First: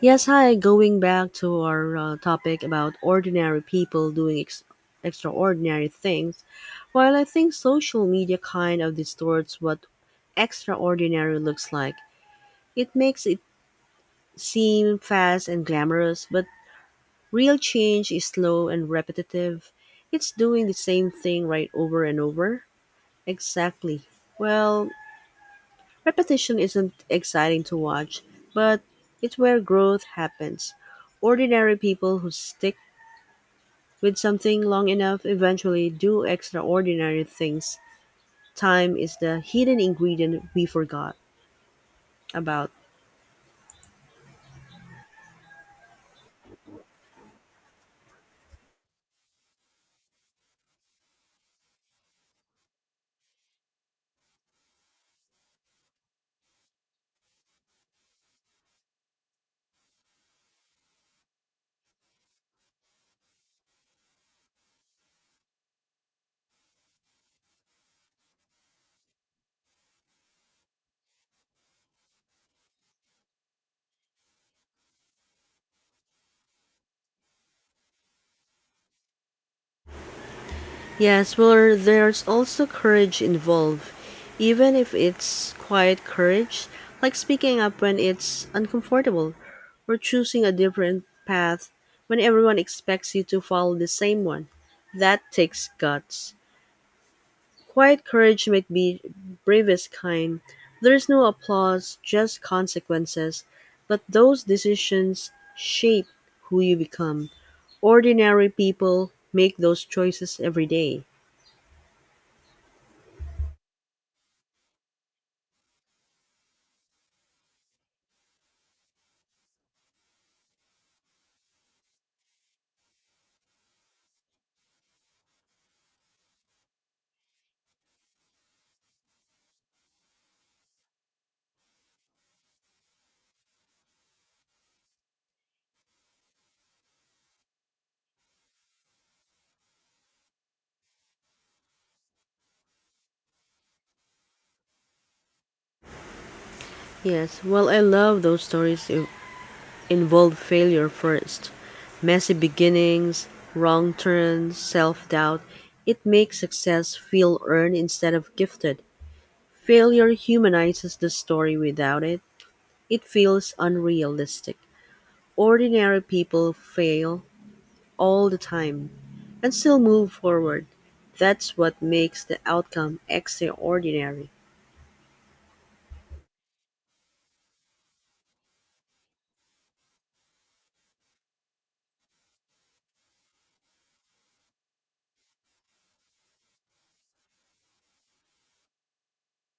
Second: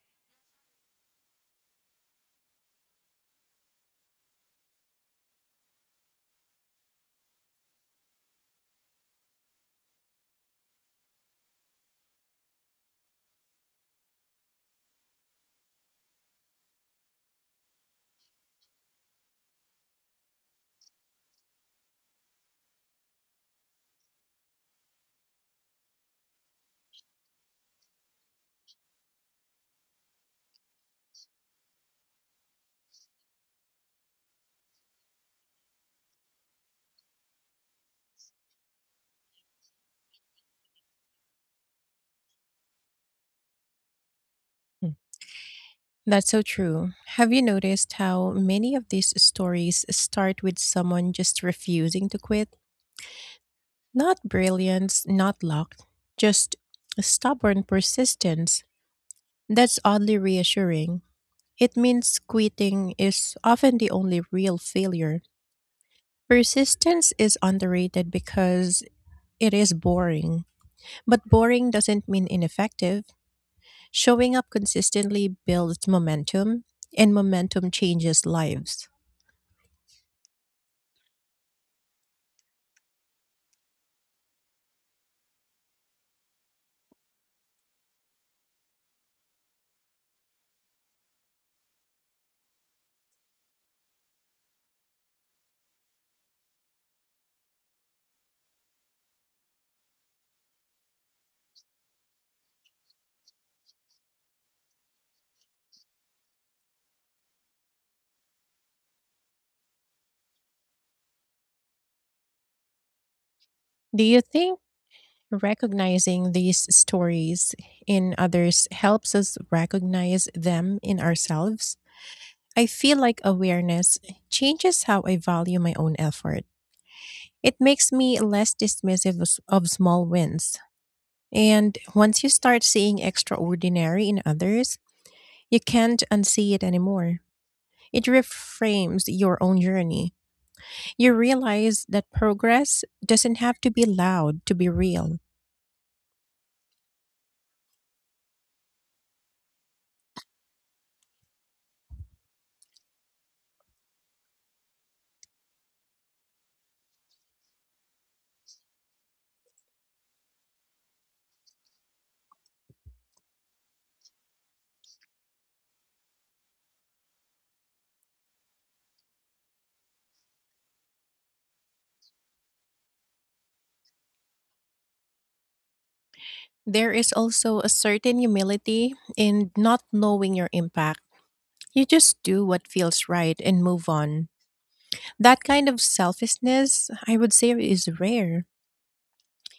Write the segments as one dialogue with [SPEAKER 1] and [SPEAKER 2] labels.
[SPEAKER 1] Yes, hi. Going back to our topic about ordinary people doing extraordinary things, while I think social media kind of distorts what extraordinary looks like, it makes it seem fast and glamorous, but real change is slow and repetitive. It's doing the same thing right over and over. Exactly. Well, repetition isn't exciting to watch, but it's where growth happens ordinary people who stick with something long enough, eventually do extraordinary things. Time is the hidden ingredient we forgot about.
[SPEAKER 2] Mm. That's so true. Have you noticed how many of these stories start with someone just refusing to quit? Not brilliance, not luck, just stubborn persistence. That's oddly reassuring. It means quitting is often the only real failure. Persistence is underrated because it is boring. But boring doesn't mean ineffective. Showing up consistently builds momentum, and momentum changes lives.
[SPEAKER 1] Yes, well, there's also courage involved, even if it's quiet courage, like speaking up when it's uncomfortable, or choosing a different path when everyone expects you to follow the same one. That takes guts. Quiet courage might be bravest kind. There's no applause, just consequences. But those decisions shape who you become. Ordinary people make those choices every day.
[SPEAKER 2] Do you think recognizing these stories in others helps us recognize them in ourselves? I feel like awareness changes how I value my own effort. It makes me less dismissive of small wins. And once you start seeing extraordinary in others, you can't unsee it anymore. It reframes your own journey. You realize that progress doesn't have to be loud to be real.
[SPEAKER 1] Yes, well, I love those stories that involve failure first. Messy beginnings, wrong turns, self doubt. It makes success feel earned instead of gifted. Failure humanizes the story without it, it feels unrealistic. Ordinary people fail all the time and still move forward. That's what makes the outcome extraordinary.
[SPEAKER 2] There is also a certain humility in not knowing your impact. You just do what feels right and move on. That kind of selfishness, I would say, is rare,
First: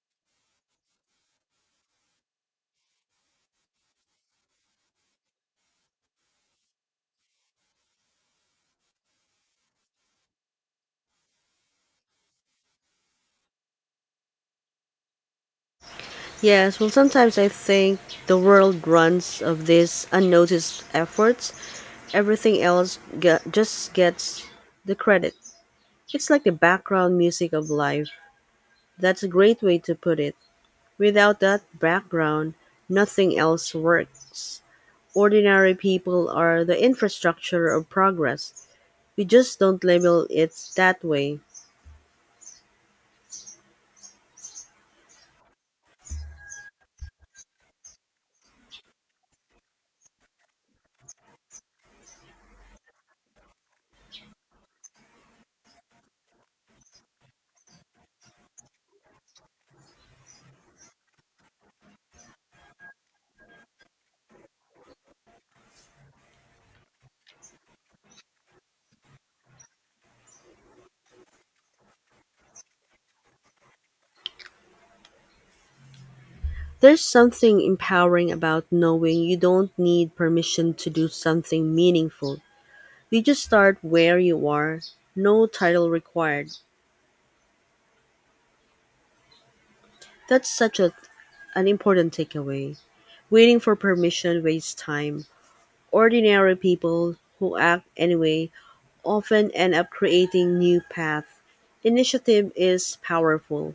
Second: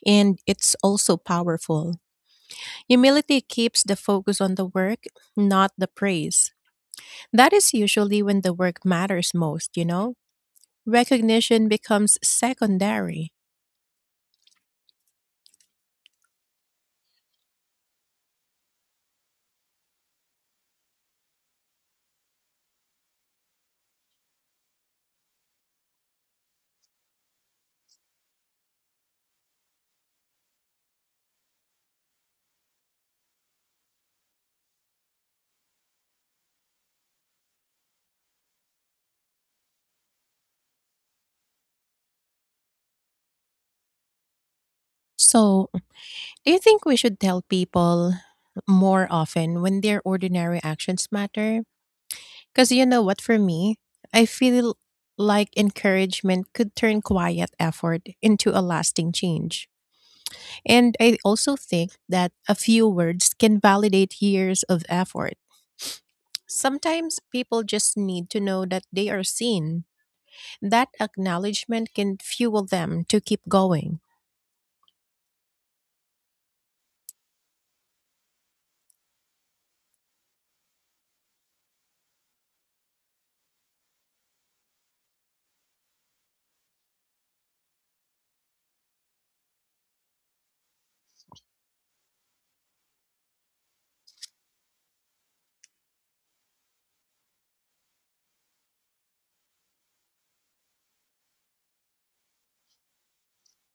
[SPEAKER 2] and it's also powerful. Humility keeps the focus on the work, not the praise. That is usually when the work matters most, you know? Recognition becomes secondary.
[SPEAKER 1] Yes, well, sometimes I think the world runs of these unnoticed efforts. Everything else just gets the credit. It's like the background music of life. That's a great way to put it. Without that background, nothing else works. Ordinary people are the infrastructure of progress. We just don't label it that way.
[SPEAKER 2] So, do you think we should tell people more often when their ordinary actions matter? Because you know what, for me, I feel like encouragement could turn quiet effort into a lasting change. And I also think that a few words can validate years of effort. Sometimes people just need to know that they are seen. That acknowledgement can fuel them to keep going,
[SPEAKER 1] There's something empowering about knowing you don't need permission to do something meaningful. You just start where you are, no title required. That's such a, an important takeaway. Waiting for permission wastes time. Ordinary people who act anyway often end up creating new paths initiative is powerful.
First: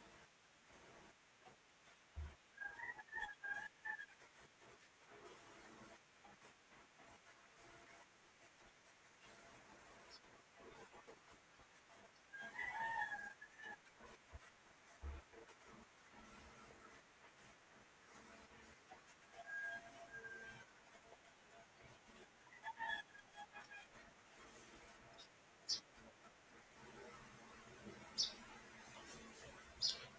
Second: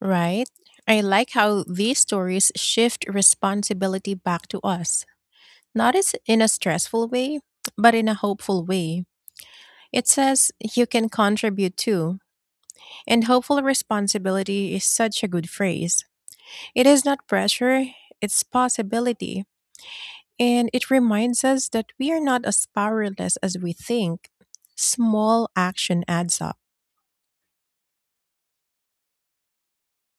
[SPEAKER 2] right? I like how these stories shift responsibility back to us, not as in a stressful way, but in a hopeful way. It says you can contribute too, and hopeful responsibility is such a good phrase. It is not pressure, it's possibility, and it reminds us that we are not as powerless as we think. Small action adds up.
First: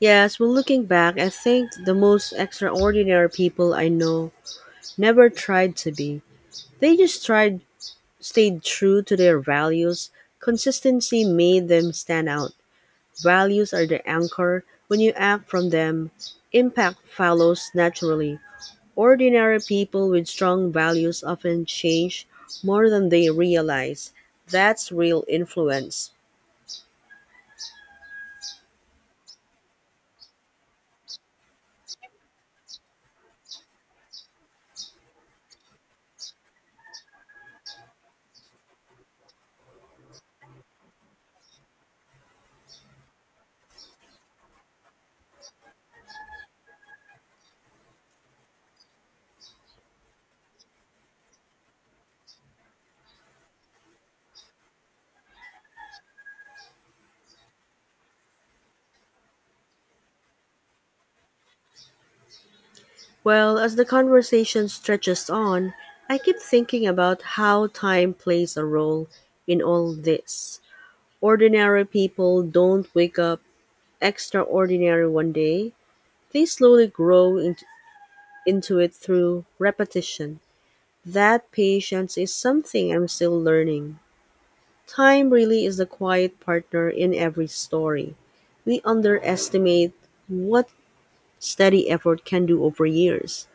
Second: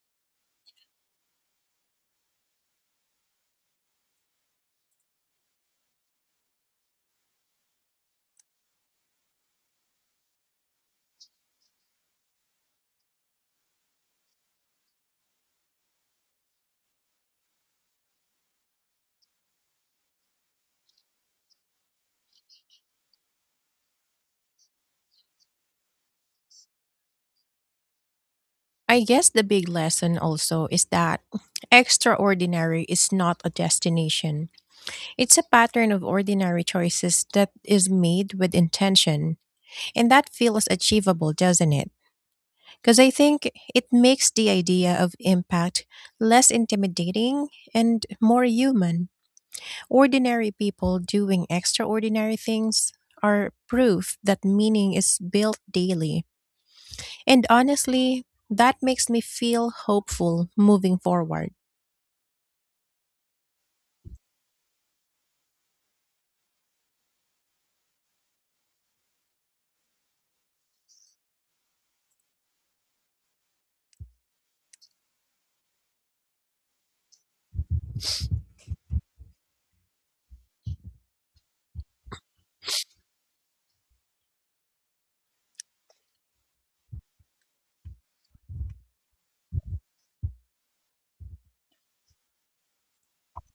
[SPEAKER 1] Yes, well, looking back, I think the most extraordinary people I know never tried to be. They just tried stayed true to their values. Consistency made them stand out. Values are the anchor. When you act from them, impact follows naturally. Ordinary people with strong values often change more than they realize. That's real influence.
[SPEAKER 2] I guess the big lesson also is that extraordinary is not a destination. It's a pattern of ordinary choices that is made with intention, and that feels achievable, doesn't it? Because I think it makes the idea of impact less intimidating and more human. Ordinary people doing extraordinary things are proof that meaning is built daily. And honestly, that makes me feel hopeful moving forward.
[SPEAKER 1] Well, as the conversation stretches on, I keep thinking about how time plays a role in all this. Ordinary people don't wake up extraordinary one day. They slowly into it through repetition. That patience is something I'm still learning. Time really is the quiet partner in every story. We underestimate what steady effort can do over years.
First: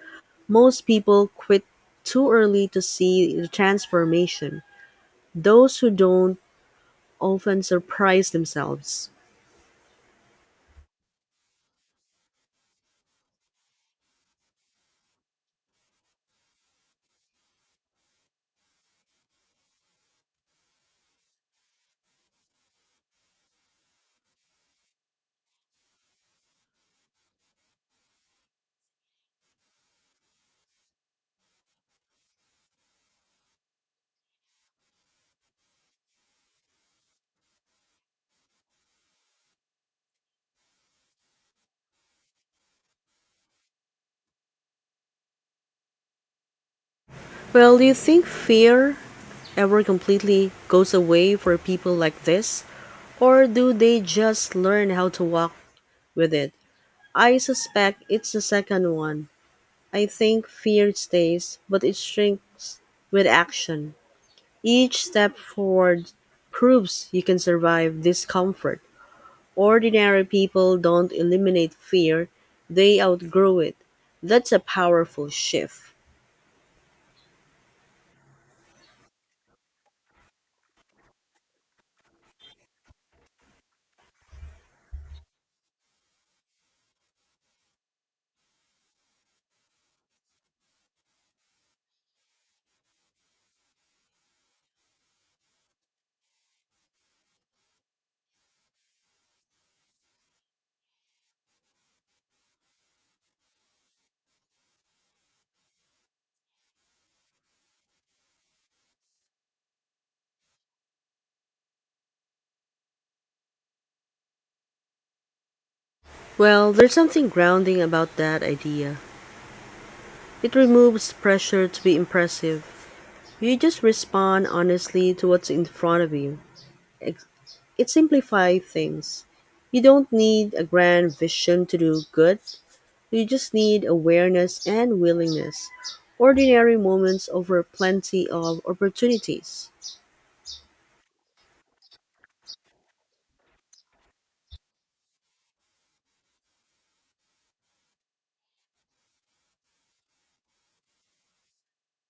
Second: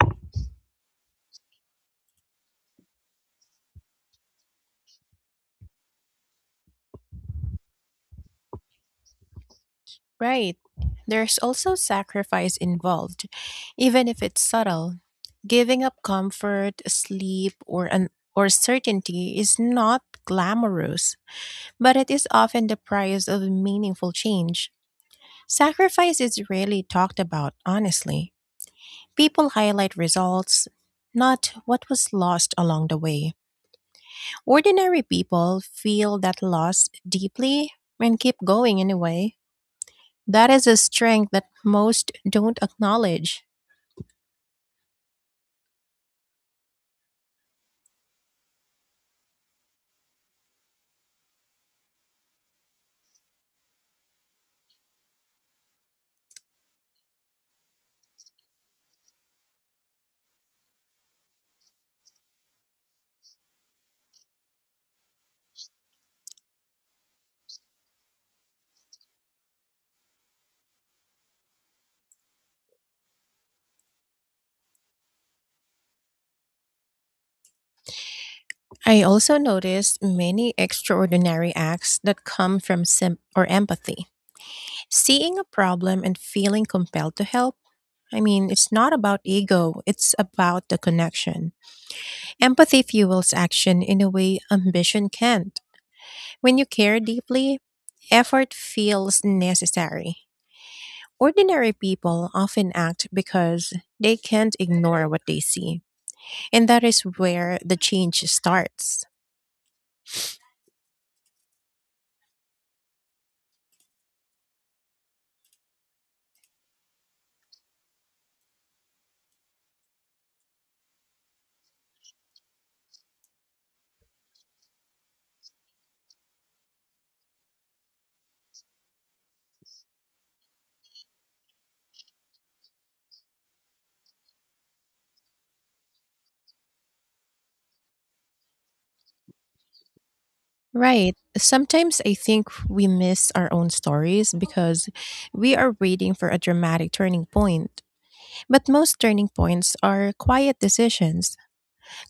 [SPEAKER 1] Most people quit too early to see the transformation. Those who don't often surprise themselves.
[SPEAKER 2] Right. There's also sacrifice involved, even if it's subtle. Giving up comfort, sleep, or certainty is not glamorous, but it is often the price of meaningful change. Sacrifice is rarely talked about, honestly. People highlight results, not what was lost along the way. Ordinary people feel that loss deeply and keep going anyway. That is a strength that most don't acknowledge.
[SPEAKER 1] Well, do you think fear ever completely goes away for people like this? Or do they just learn how to walk with it? I suspect it's the second one. I think fear stays, but it shrinks with action. Each step forward proves you can survive discomfort. Ordinary people don't eliminate fear, they outgrow it. That's a powerful shift.
[SPEAKER 2] I also noticed many extraordinary acts that come from or empathy. Seeing a problem and feeling compelled to help, I mean, it's not about ego, it's about the connection. Empathy fuels action in a way ambition can't. When you care deeply, effort feels necessary. Ordinary people often act because they can't ignore what they see, and that is where the change starts.
[SPEAKER 1] Well, there's something grounding about that idea. It removes pressure to be impressive. You just respond honestly to what's in front of you. It it simplifies things. You don't need a grand vision to do good. You just need awareness and willingness. Ordinary moments over plenty of opportunities.
[SPEAKER 2] Right. Sometimes I think we miss our own stories because we are waiting for a dramatic turning point. But most turning points are quiet decisions.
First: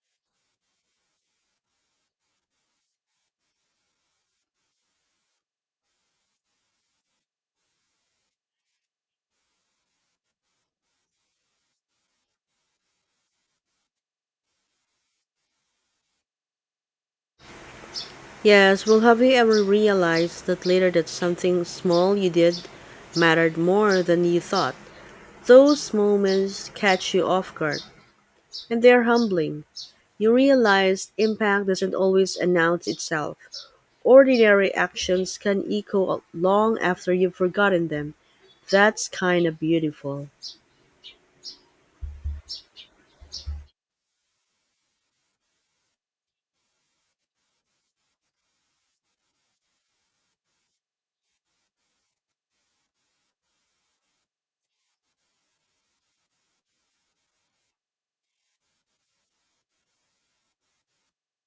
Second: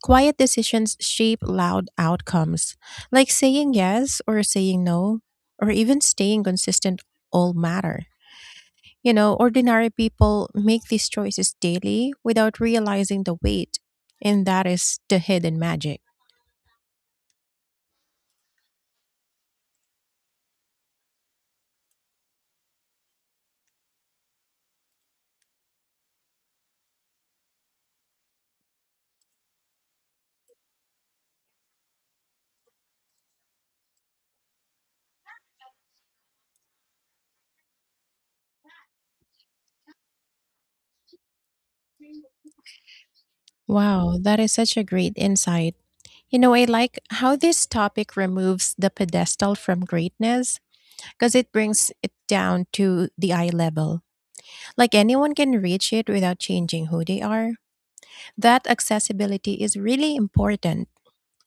[SPEAKER 2] Quiet decisions shape loud outcomes, like saying yes or saying no, or even staying consistent, all matter. You know, ordinary people make these choices daily without realizing the weight, and that is the hidden magic.
[SPEAKER 1] Yes, well, have you ever realized that later that something small you did mattered more than you thought? Those moments catch you off guard, and they're humbling. You realize impact doesn't always announce itself. Ordinary actions can echo long after you've forgotten them. That's kinda beautiful.
[SPEAKER 2] Wow, that is such a great insight. You know, I like how this topic removes the pedestal from greatness because it brings it down to the eye level. Like anyone can reach it without changing who they are. That accessibility is really important.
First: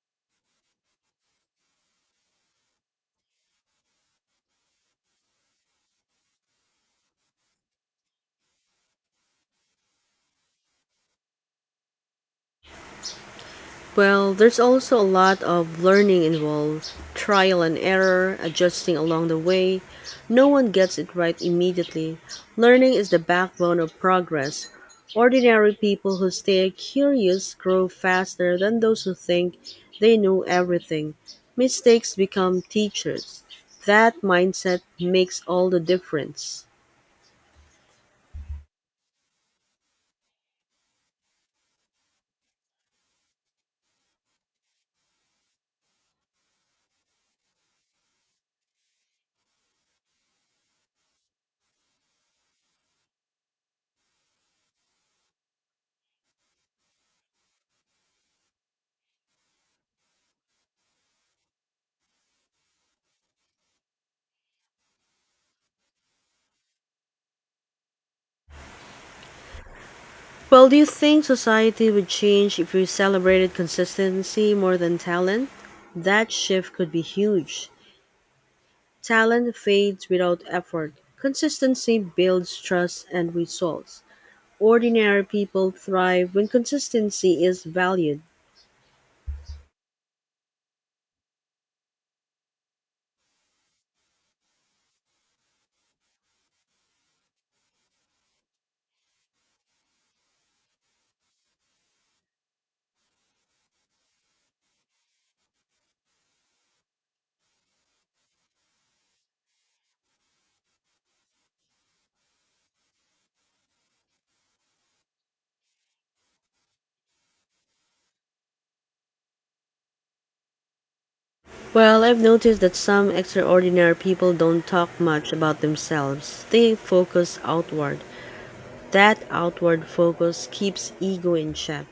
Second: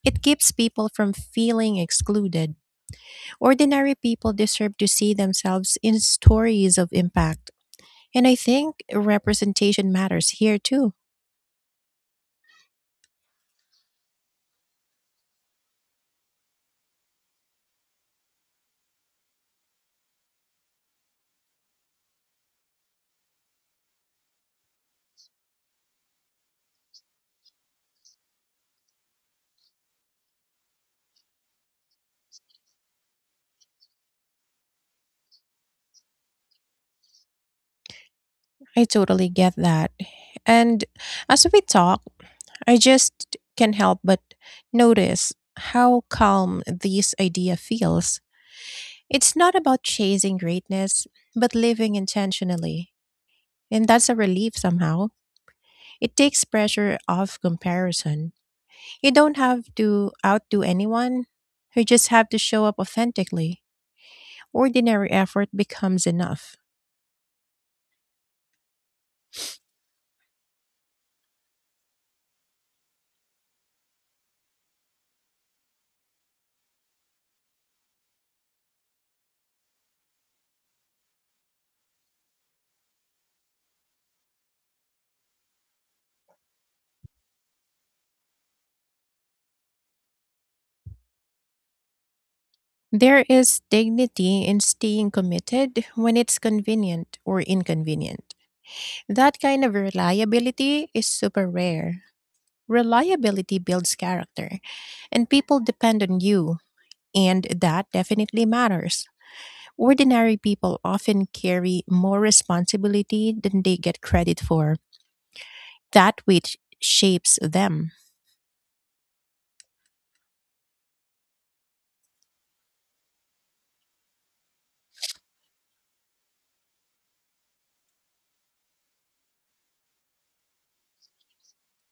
[SPEAKER 2] It keeps people from feeling excluded. Ordinary people deserve to see themselves in stories of impact. And I think representation matters here too.
[SPEAKER 1] Well, there's also a lot of learning involved trial and error, adjusting along the way. No one gets it right immediately. Learning is the backbone of progress. Ordinary people who stay curious grow faster than those who think they know everything. Mistakes become teachers. That mindset makes all the difference.
[SPEAKER 2] I totally get that. And as we talk, I just can't help but notice how calm this idea feels. It's not about chasing greatness, but living intentionally. And that's a relief somehow. It takes pressure off comparison. You don't have to outdo anyone. You just have to show up authentically. Ordinary effort becomes enough.
[SPEAKER 1] Well, do you think society would change if we celebrated consistency more than talent? That shift could be huge. Talent fades without effort. Consistency builds trust and results. Ordinary people thrive when consistency is valued.
[SPEAKER 2] There is dignity in staying committed when it's convenient or inconvenient. That kind of reliability is super rare. Reliability builds character, and people depend on you, and that definitely matters. Ordinary people often carry more responsibility than they get credit for, that which shapes them.
[SPEAKER 1] Well, I've noticed that some extraordinary people don't talk much about themselves. They focus outward. That outward focus keeps ego in check.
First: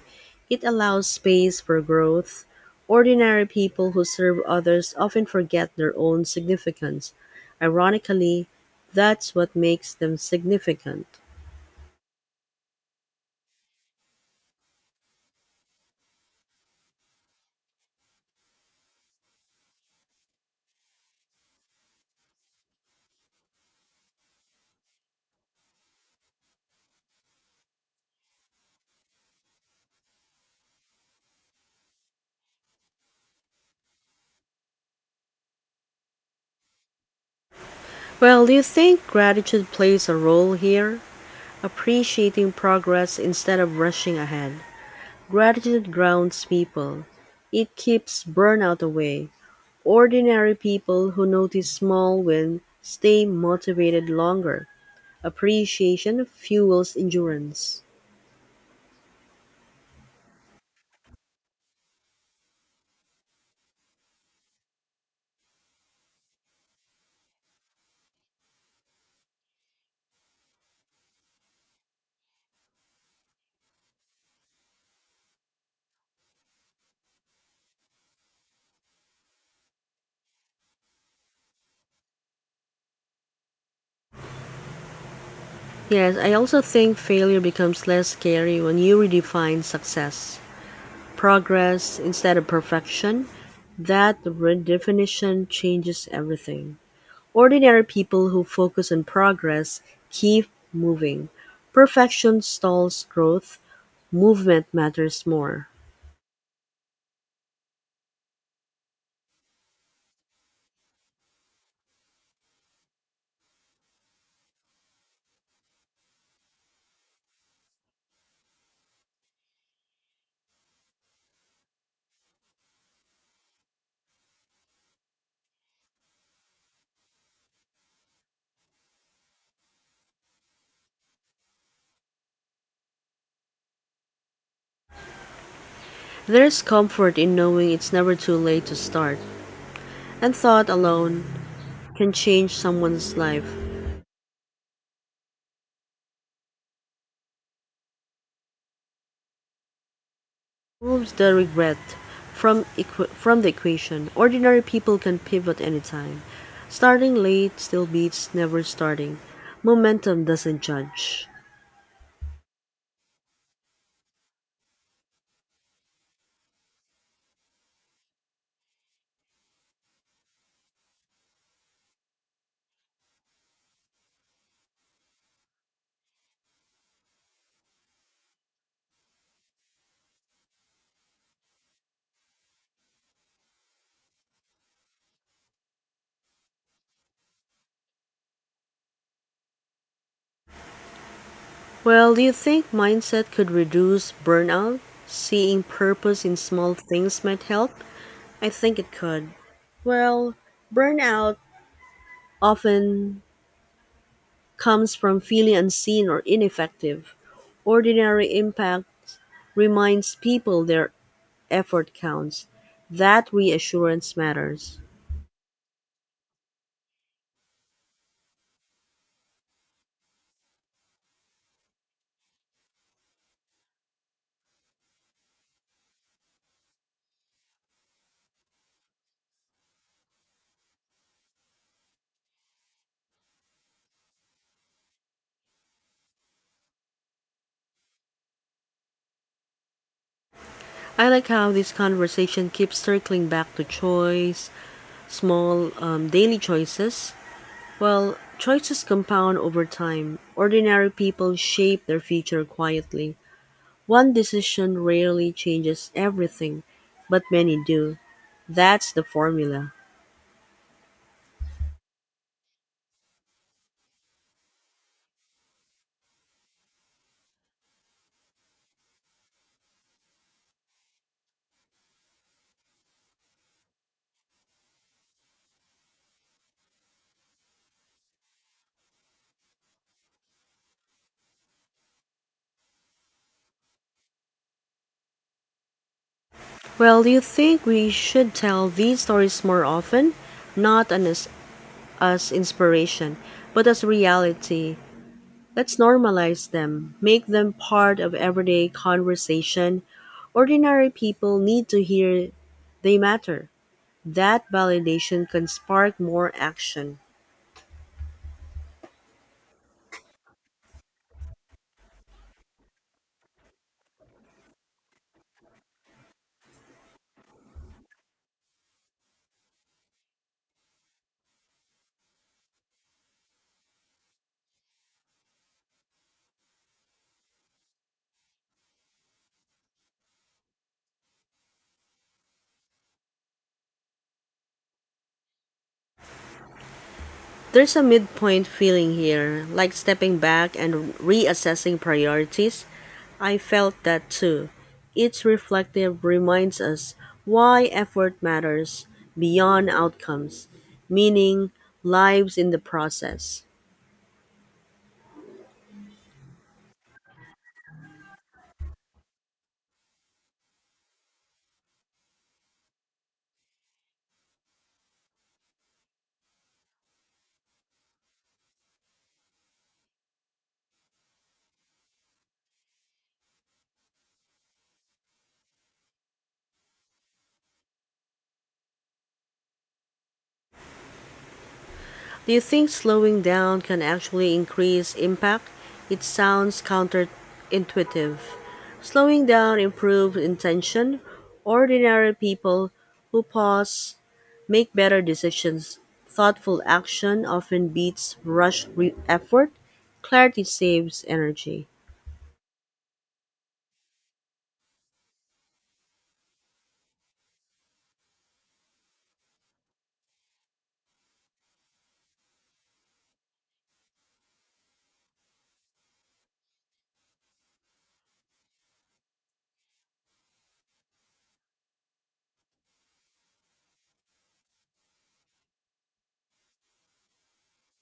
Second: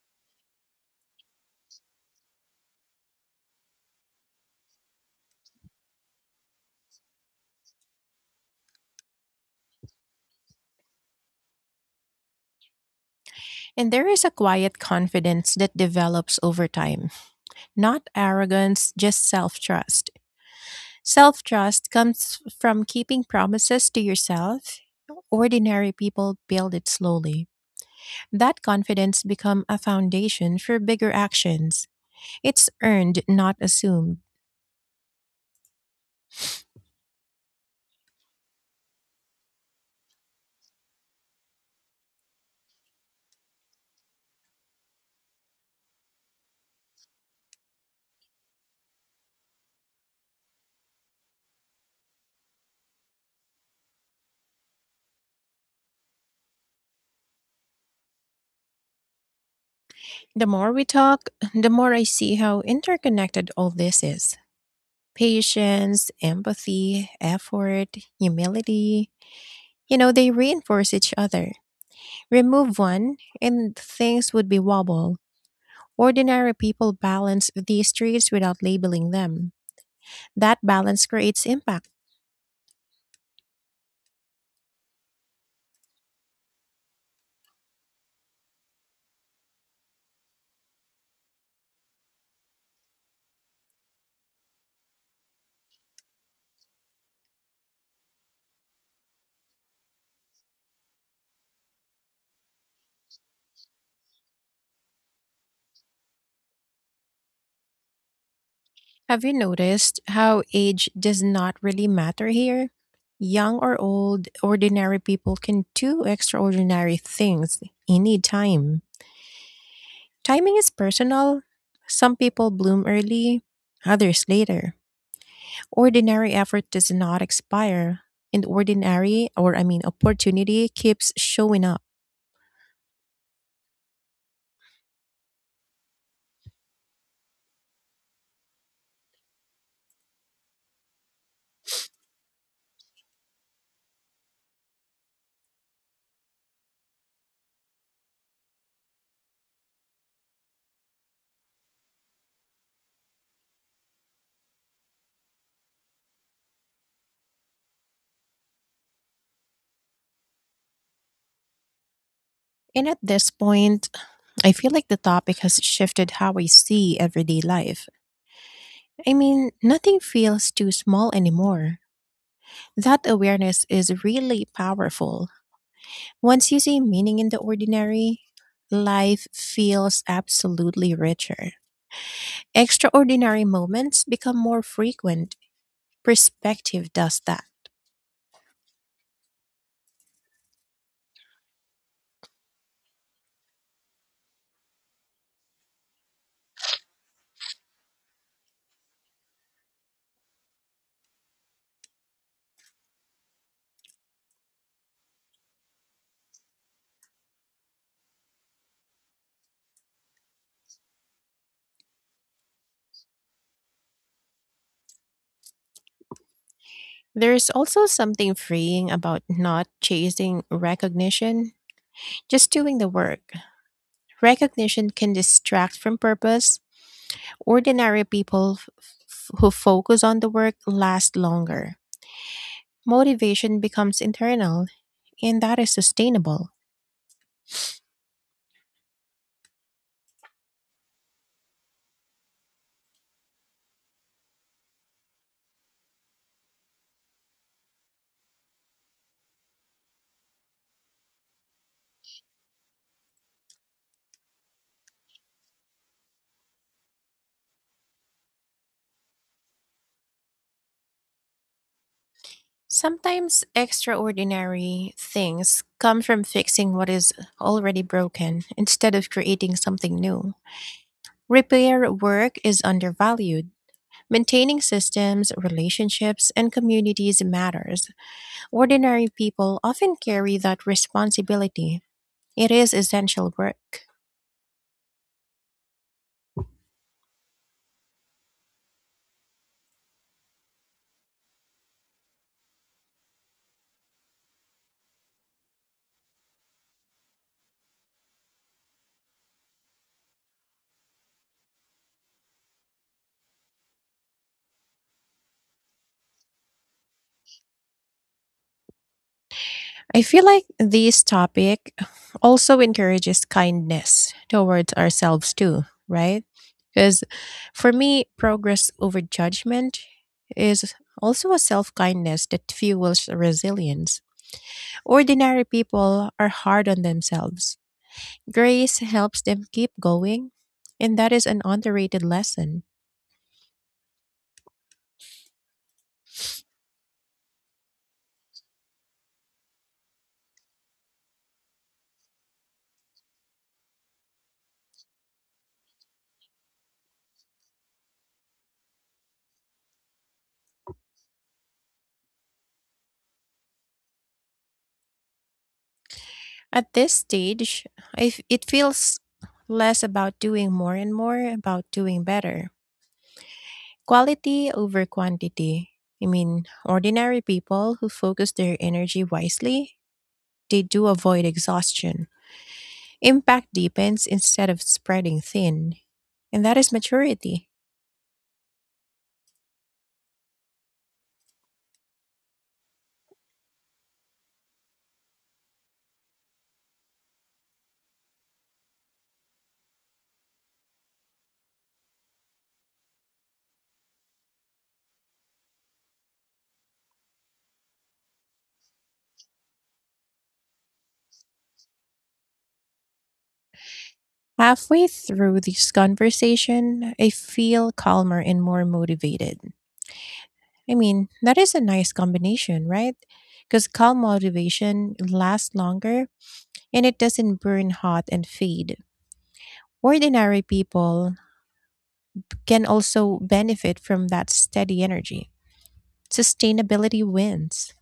[SPEAKER 1] It allows space for growth. Ordinary people who serve others often forget their own significance. Ironically, that's what makes them significant.
[SPEAKER 2] And there is a quiet confidence that develops over time, not arrogance, just self trust. Self trust comes from keeping promises to yourself. Ordinary people build it slowly. That confidence become a foundation for bigger actions. It's earned, not assumed.
[SPEAKER 1] Well, do you think gratitude plays a role here? Appreciating progress instead of rushing ahead. Gratitude grounds people. It keeps burnout away. Ordinary people who notice small wins stay motivated longer. Appreciation fuels endurance.
[SPEAKER 2] The more we talk, the more I see how interconnected all this is. Patience, empathy, effort, humility, you know, they reinforce each other. Remove one, and things would be wobble. Ordinary people balance these traits without labeling them. That balance creates impact.
[SPEAKER 1] Yes, I also think failure becomes less scary when you redefine success. Progress instead of perfection, that redefinition changes everything. Ordinary people who focus on progress keep moving. Perfection stalls growth, movement matters more.
[SPEAKER 2] Have you noticed how age does not really matter here? Young or old, ordinary people can do extraordinary things any time. Timing is personal. Some people bloom early, others later. Ordinary effort does not expire, and ordinary, or I mean, opportunity keeps showing up.
[SPEAKER 1] There's comfort in knowing it's never too late to start, and thought alone can change someone's life. Removes the regret from the equation. Ordinary people can pivot anytime. Starting late still beats never starting. Momentum doesn't judge.
[SPEAKER 2] And at this point, I feel like the topic has shifted how I see everyday life. I mean, nothing feels too small anymore. That awareness is really powerful. Once you see meaning in the ordinary, life feels absolutely richer. Extraordinary moments become more frequent. Perspective does that.
[SPEAKER 1] Well, do you think mindset could reduce burnout? Seeing purpose in small things might help? I think it could. Well, burnout often comes from feeling unseen or ineffective. Ordinary impact reminds people they're effort counts. That reassurance matters.
[SPEAKER 2] There's also something freeing about not chasing recognition, just doing the work. Recognition can distract from purpose. Ordinary people who focus on the work last longer. Motivation becomes internal, and that is sustainable.
[SPEAKER 1] I like how this conversation keeps circling back to choice, small daily choices. Well, choices compound over time. Ordinary people shape their future quietly. One decision rarely changes everything, but many do. That's the formula.
[SPEAKER 2] Sometimes extraordinary things come from fixing what is already broken instead of creating something new. Repair work is undervalued. Maintaining systems, relationships, and communities matters. Ordinary people often carry that responsibility. It is essential work.
[SPEAKER 1] Well, do you think we should tell these stories more often? Not an- as inspiration, but as reality. Let's normalize them, make them part of everyday conversation. Ordinary people need to hear they matter. That validation can spark more action.
[SPEAKER 2] I feel like this topic also encourages kindness towards ourselves too, right? Because for me, progress over judgment is also a self kindness that fuels resilience. Ordinary people are hard on themselves. Grace helps them keep going, and that is an underrated lesson.
[SPEAKER 1] There's a midpoint feeling here, like stepping back and reassessing priorities. I felt that too. It's reflective reminds us why effort matters beyond outcomes, meaning lives in the process.
[SPEAKER 2] At this stage, it feels less about doing more and more about doing better. Quality over quantity. I mean, ordinary people who focus their energy wisely, they do avoid exhaustion. Impact deepens instead of spreading thin, and that is maturity.
[SPEAKER 1] Do you think slowing down can actually increase impact? It sounds counterintuitive. Slowing down improves intention. Ordinary people who pause make better decisions. Thoughtful action often beats effort. Clarity saves energy.
[SPEAKER 2] Halfway through this conversation, I feel calmer and more motivated. I mean, that is a nice combination, right? Because calm motivation lasts longer and it doesn't burn hot and fade. Ordinary people can also benefit from that steady energy. Sustainability wins.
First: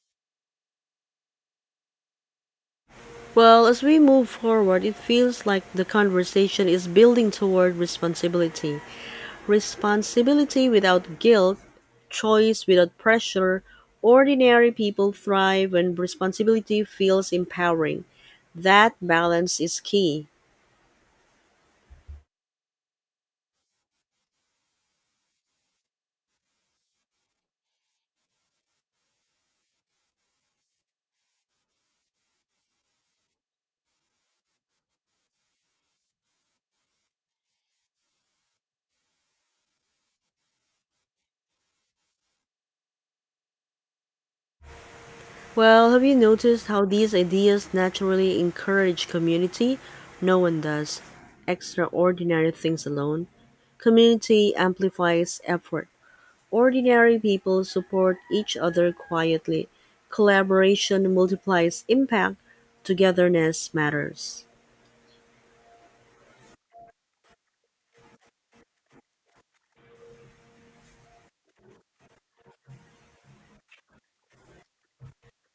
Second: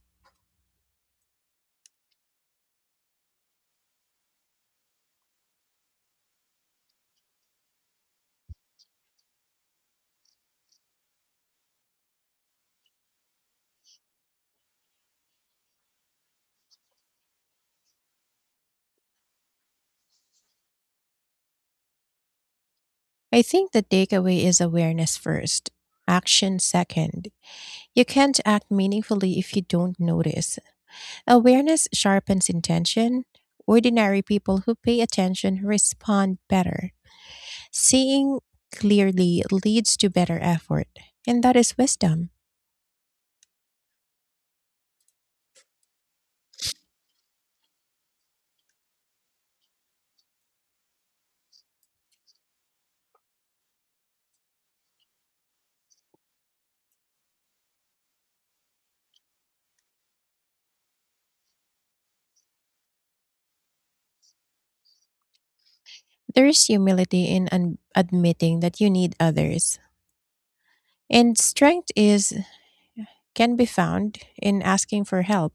[SPEAKER 1] Well, as we move forward, it feels like the conversation is building toward responsibility. Responsibility without guilt choice without pressure, ordinary people thrive when responsibility feels empowering. That balance is key.
[SPEAKER 2] I think the takeaway is awareness first, action second. You can't act meaningfully if you don't notice. Awareness sharpens intention. Ordinary people who pay attention respond better. Seeing clearly leads to better effort, and that is wisdom.
[SPEAKER 1] Well, have you noticed how these ideas naturally encourage community? No one does extraordinary things alone. Community amplifies effort. Ordinary people support each other quietly. Collaboration multiplies impact. Togetherness matters.
[SPEAKER 2] There is humility in admitting that you need others, and strength is can be found in asking for help.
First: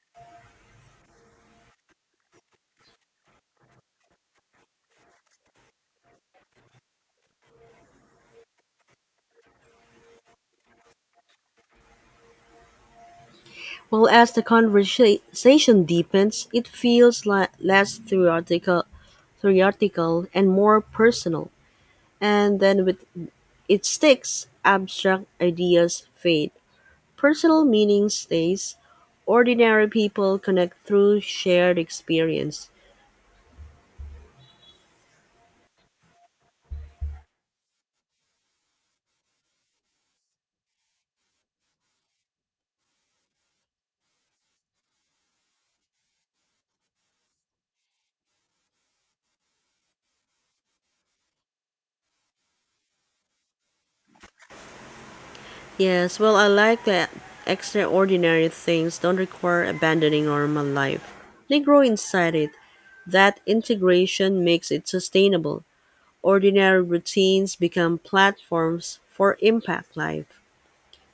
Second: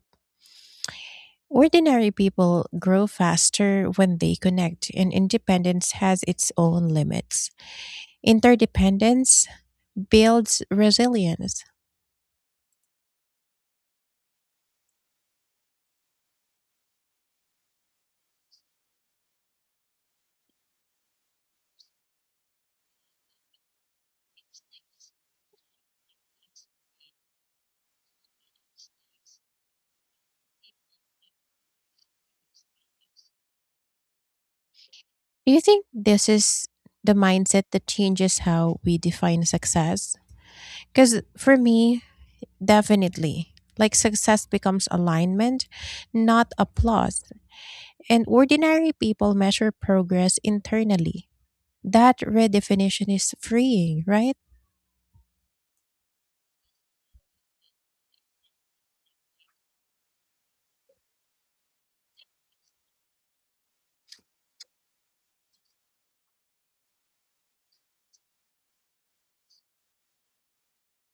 [SPEAKER 2] Ordinary people grow faster when they connect, and independence has its own limits. Interdependence builds resilience.
[SPEAKER 1] Well, as the conversation deepens, it feels less theoretical and more personal. And then with it sticks, abstract ideas fade, personal meaning stays, ordinary people connect through shared experience.
[SPEAKER 2] Do you think this is the mindset that changes how we define success? Because for me, definitely. Like success becomes alignment, not applause. And ordinary people measure progress internally. That redefinition is freeing, right?
[SPEAKER 1] Yes, well, I like that extraordinary things don't require abandoning normal life. They grow inside it. That integration makes it sustainable. Ordinary routines become platforms for impact life.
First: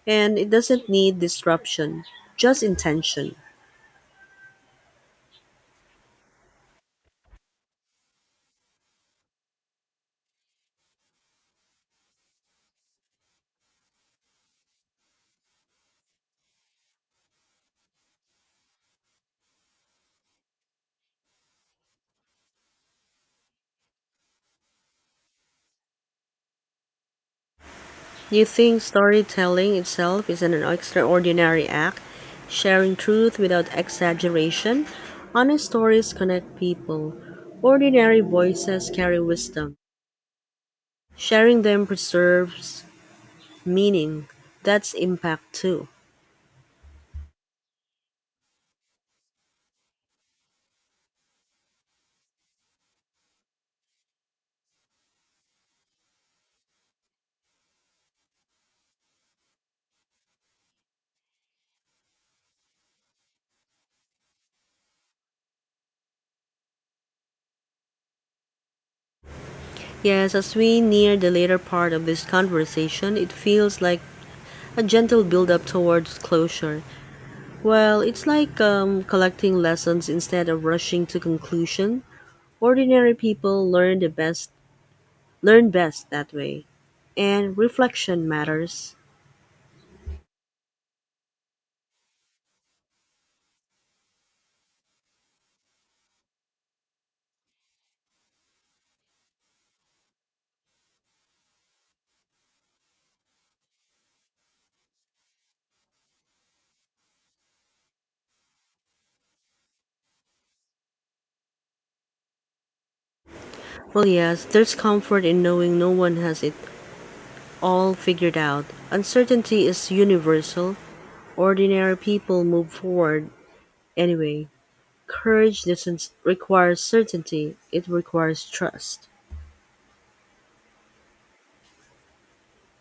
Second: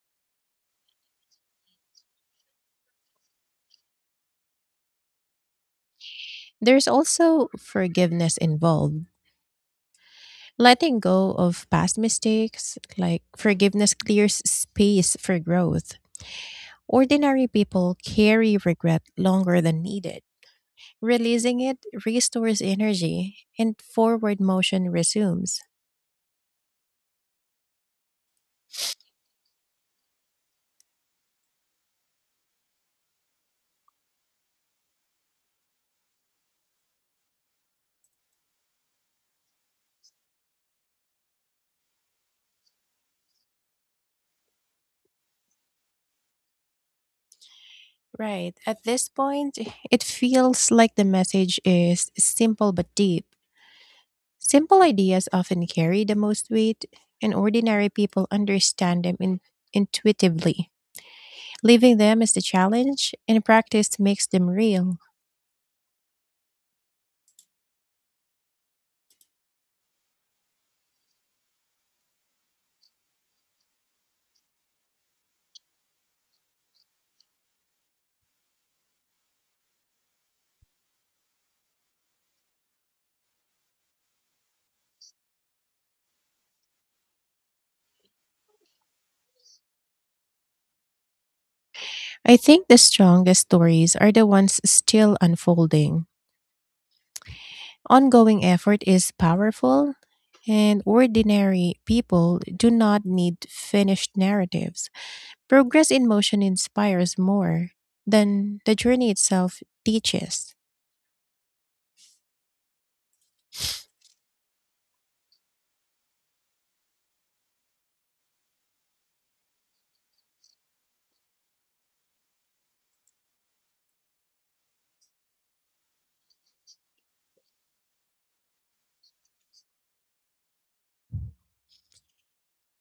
[SPEAKER 1] And it doesn't need disruption, just intention.
[SPEAKER 2] There's also forgiveness involved. Letting go of past mistakes, like forgiveness clears space for growth. Ordinary people carry regret longer than needed. Releasing it restores energy and forward motion resumes.
[SPEAKER 1] You think storytelling itself is an extraordinary act, sharing truth without exaggeration? Honest stories connect people. Ordinary voices carry wisdom. Sharing them preserves meaning. That's impact too.
[SPEAKER 2] Right. At this point, it feels like the message is simple but deep. Simple ideas often carry the most weight, and ordinary people understand them intuitively. Living them is the challenge, and practice makes them real.
[SPEAKER 1] Yes, as we near the later part of this conversation, it feels like a gentle build-up towards closure. Well, it's like collecting lessons instead of rushing to conclusion. Ordinary people learn best that way, and reflection matters.
[SPEAKER 2] I think the strongest stories are the ones still unfolding. Ongoing effort is powerful, and ordinary people do not need finished narratives. Progress in motion inspires more than the journey itself teaches.
[SPEAKER 1] Well, yes, there's comfort in knowing no one has it all figured out. Uncertainty is universal. Ordinary people move forward anyway. Courage doesn't require certainty; it requires trust.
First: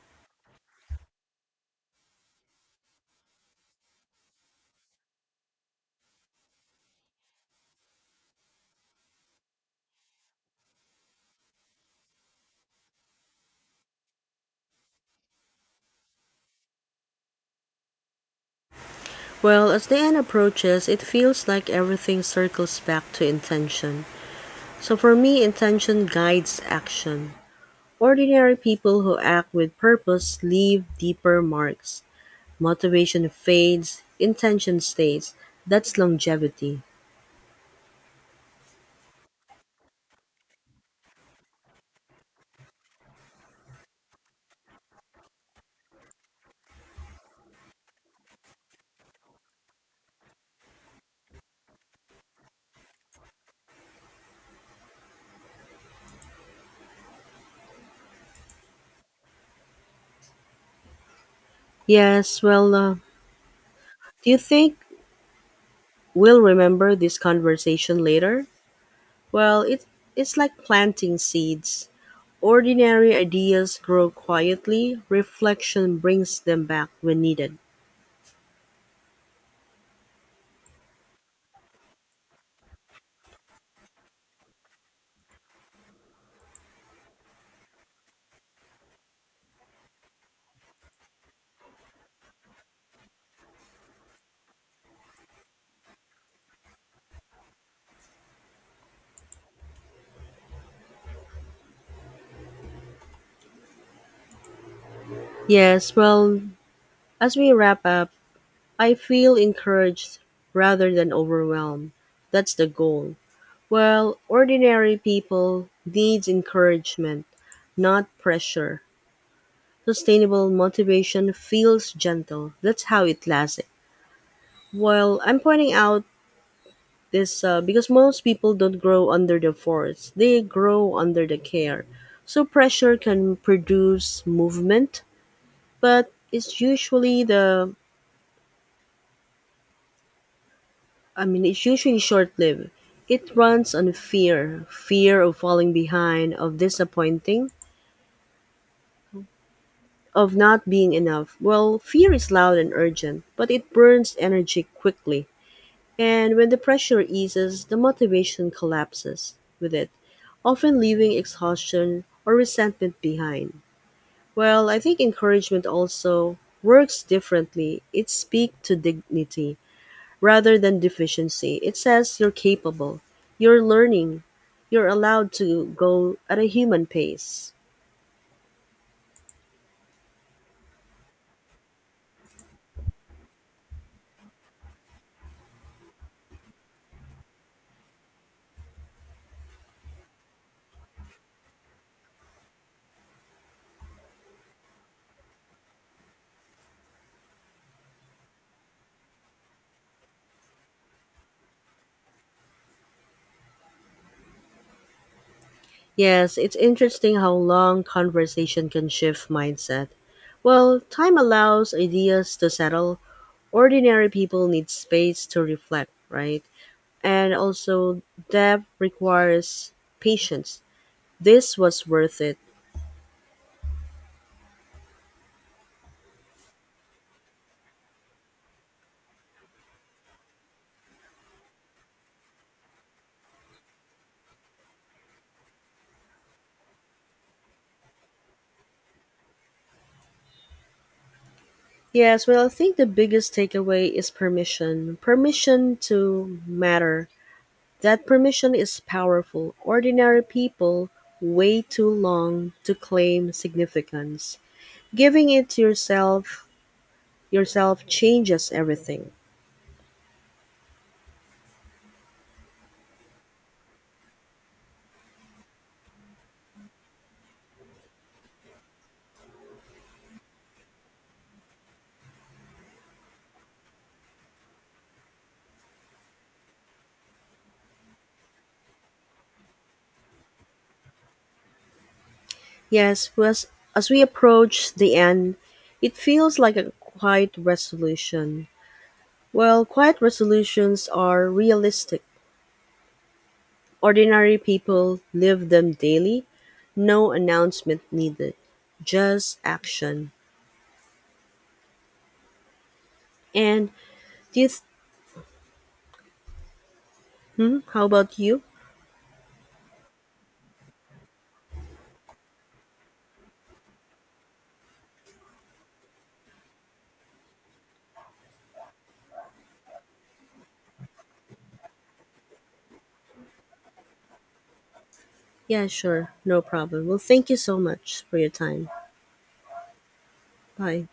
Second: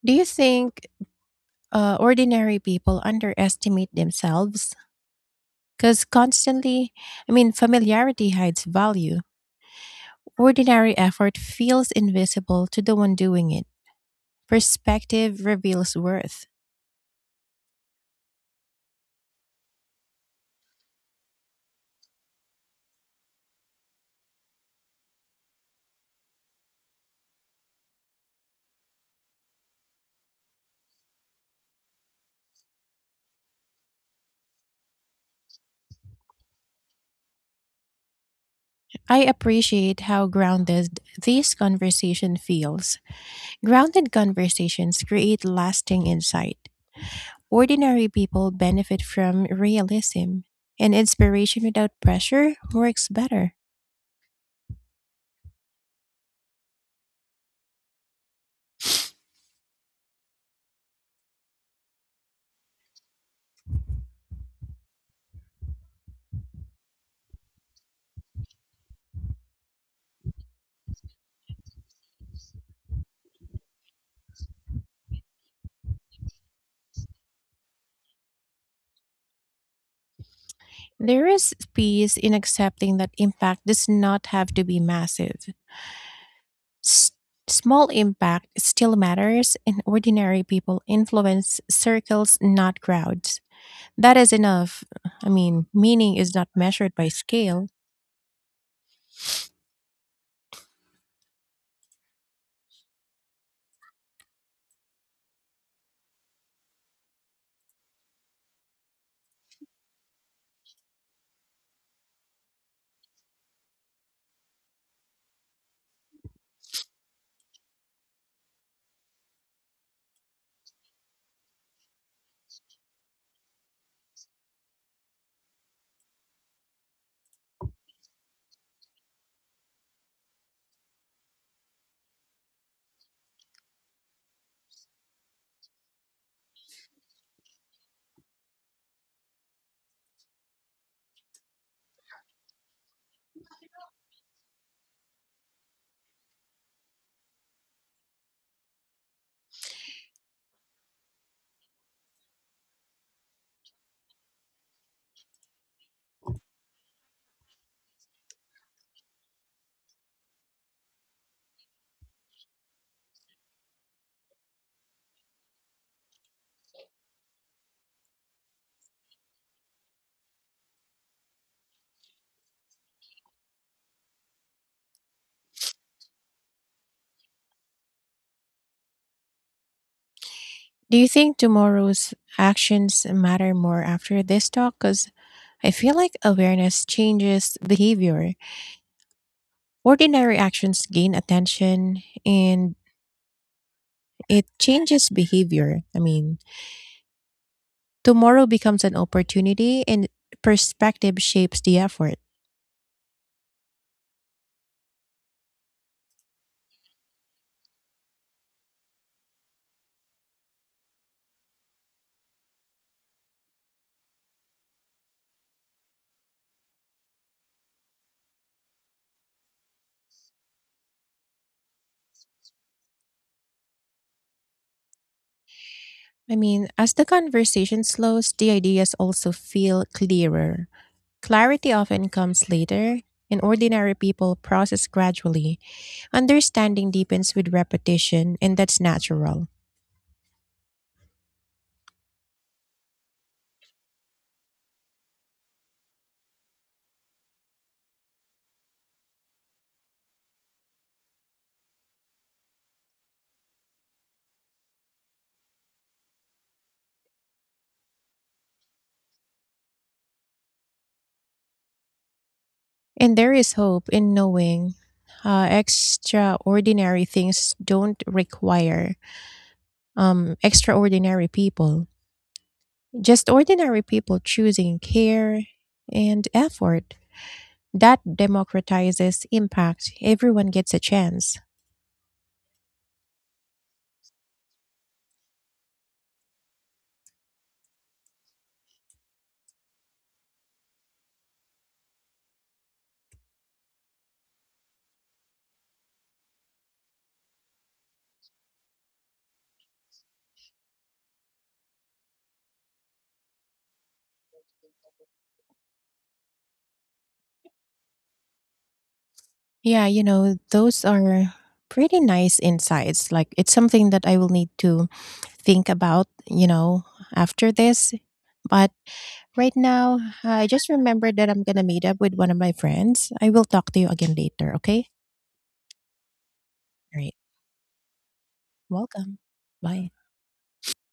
[SPEAKER 2] Do you think ordinary people underestimate themselves? Because constantly, I mean, familiarity hides value. Ordinary effort feels invisible to the one doing it. Perspective reveals worth.
[SPEAKER 1] Well, as the end approaches, it feels like everything circles back to intention. So for me, intention guides action. Ordinary people who act with purpose leave deeper marks. Motivation fades, intention stays. That's longevity.
[SPEAKER 2] I appreciate how grounded this conversation feels. Grounded conversations create lasting insight. Ordinary people benefit from realism, and inspiration without pressure works better.
[SPEAKER 1] Yes, well, uh, do you think we'll remember this conversation later? Well, it, it's like planting seeds. Ordinary ideas grow quietly, reflection brings them back when needed.
[SPEAKER 2] There is peace in accepting that impact does not have to be massive. S- Small impact still matters, and ordinary people influence circles, not crowds. That is enough. I mean, meaning is not measured by scale.
[SPEAKER 1] Yes, well, as we wrap up, I feel encouraged rather than overwhelmed. That's the goal. Well, ordinary people needs encouragement, not pressure. Sustainable motivation feels gentle. That's how it lasts. Well, I'm pointing out this because most people don't grow under the force. They grow under the care. So pressure can produce movement, but it's usually the I mean, it's usually short lived. It runs on fear of falling behind, of disappointing, of not being enough. Well, fear is loud and urgent, but it burns energy quickly. And when the pressure eases, the motivation collapses with it, often leaving exhaustion or resentment behind. Well, I think encouragement also works differently. It speaks to dignity rather than deficiency. It says you're capable, you're learning, you're allowed to go at a human pace.
[SPEAKER 2] Do you think tomorrow's actions matter more after this talk? Because I feel like awareness changes behavior. Ordinary actions gain attention and it changes behavior. I mean, tomorrow becomes an opportunity and perspective shapes the effort.
[SPEAKER 1] Yes, it's interesting how long conversation can shift mindset. Well, time allows ideas to settle. Ordinary people need space to reflect, right? And also, depth requires patience. This was worth it.
[SPEAKER 2] I mean, as the conversation slows, the ideas also feel clearer. Clarity often comes later, and ordinary people process gradually. Understanding deepens with repetition, and that's natural.
[SPEAKER 1] Yes, well, I think the biggest takeaway is permission. Permission to matter that permission is powerful; ordinary people wait too long to claim significance. Giving it to yourself changes everything.
[SPEAKER 2] And there is hope in knowing extraordinary things don't require extraordinary people, just ordinary people choosing care and effort. That democratizes impact. Everyone gets a chance.
[SPEAKER 1] Yes, as, as we approach the end, it feels like a quiet resolution. Well, quiet resolutions are realistic. Ordinary people live them daily. No announcement needed, just action. And do you th- hmm, how about you?
[SPEAKER 2] Yeah, you know, those are pretty nice insights. Like, it's something that I will need to think about, you know, after this. But right now, I just remembered that I'm going to meet up with one of my friends. I will talk to you again later, okay?
[SPEAKER 1] Yeah, sure. No problem. Well,
[SPEAKER 2] All right.
[SPEAKER 1] thank you so much for your time.
[SPEAKER 2] Welcome. Bye.
[SPEAKER 1] Bye.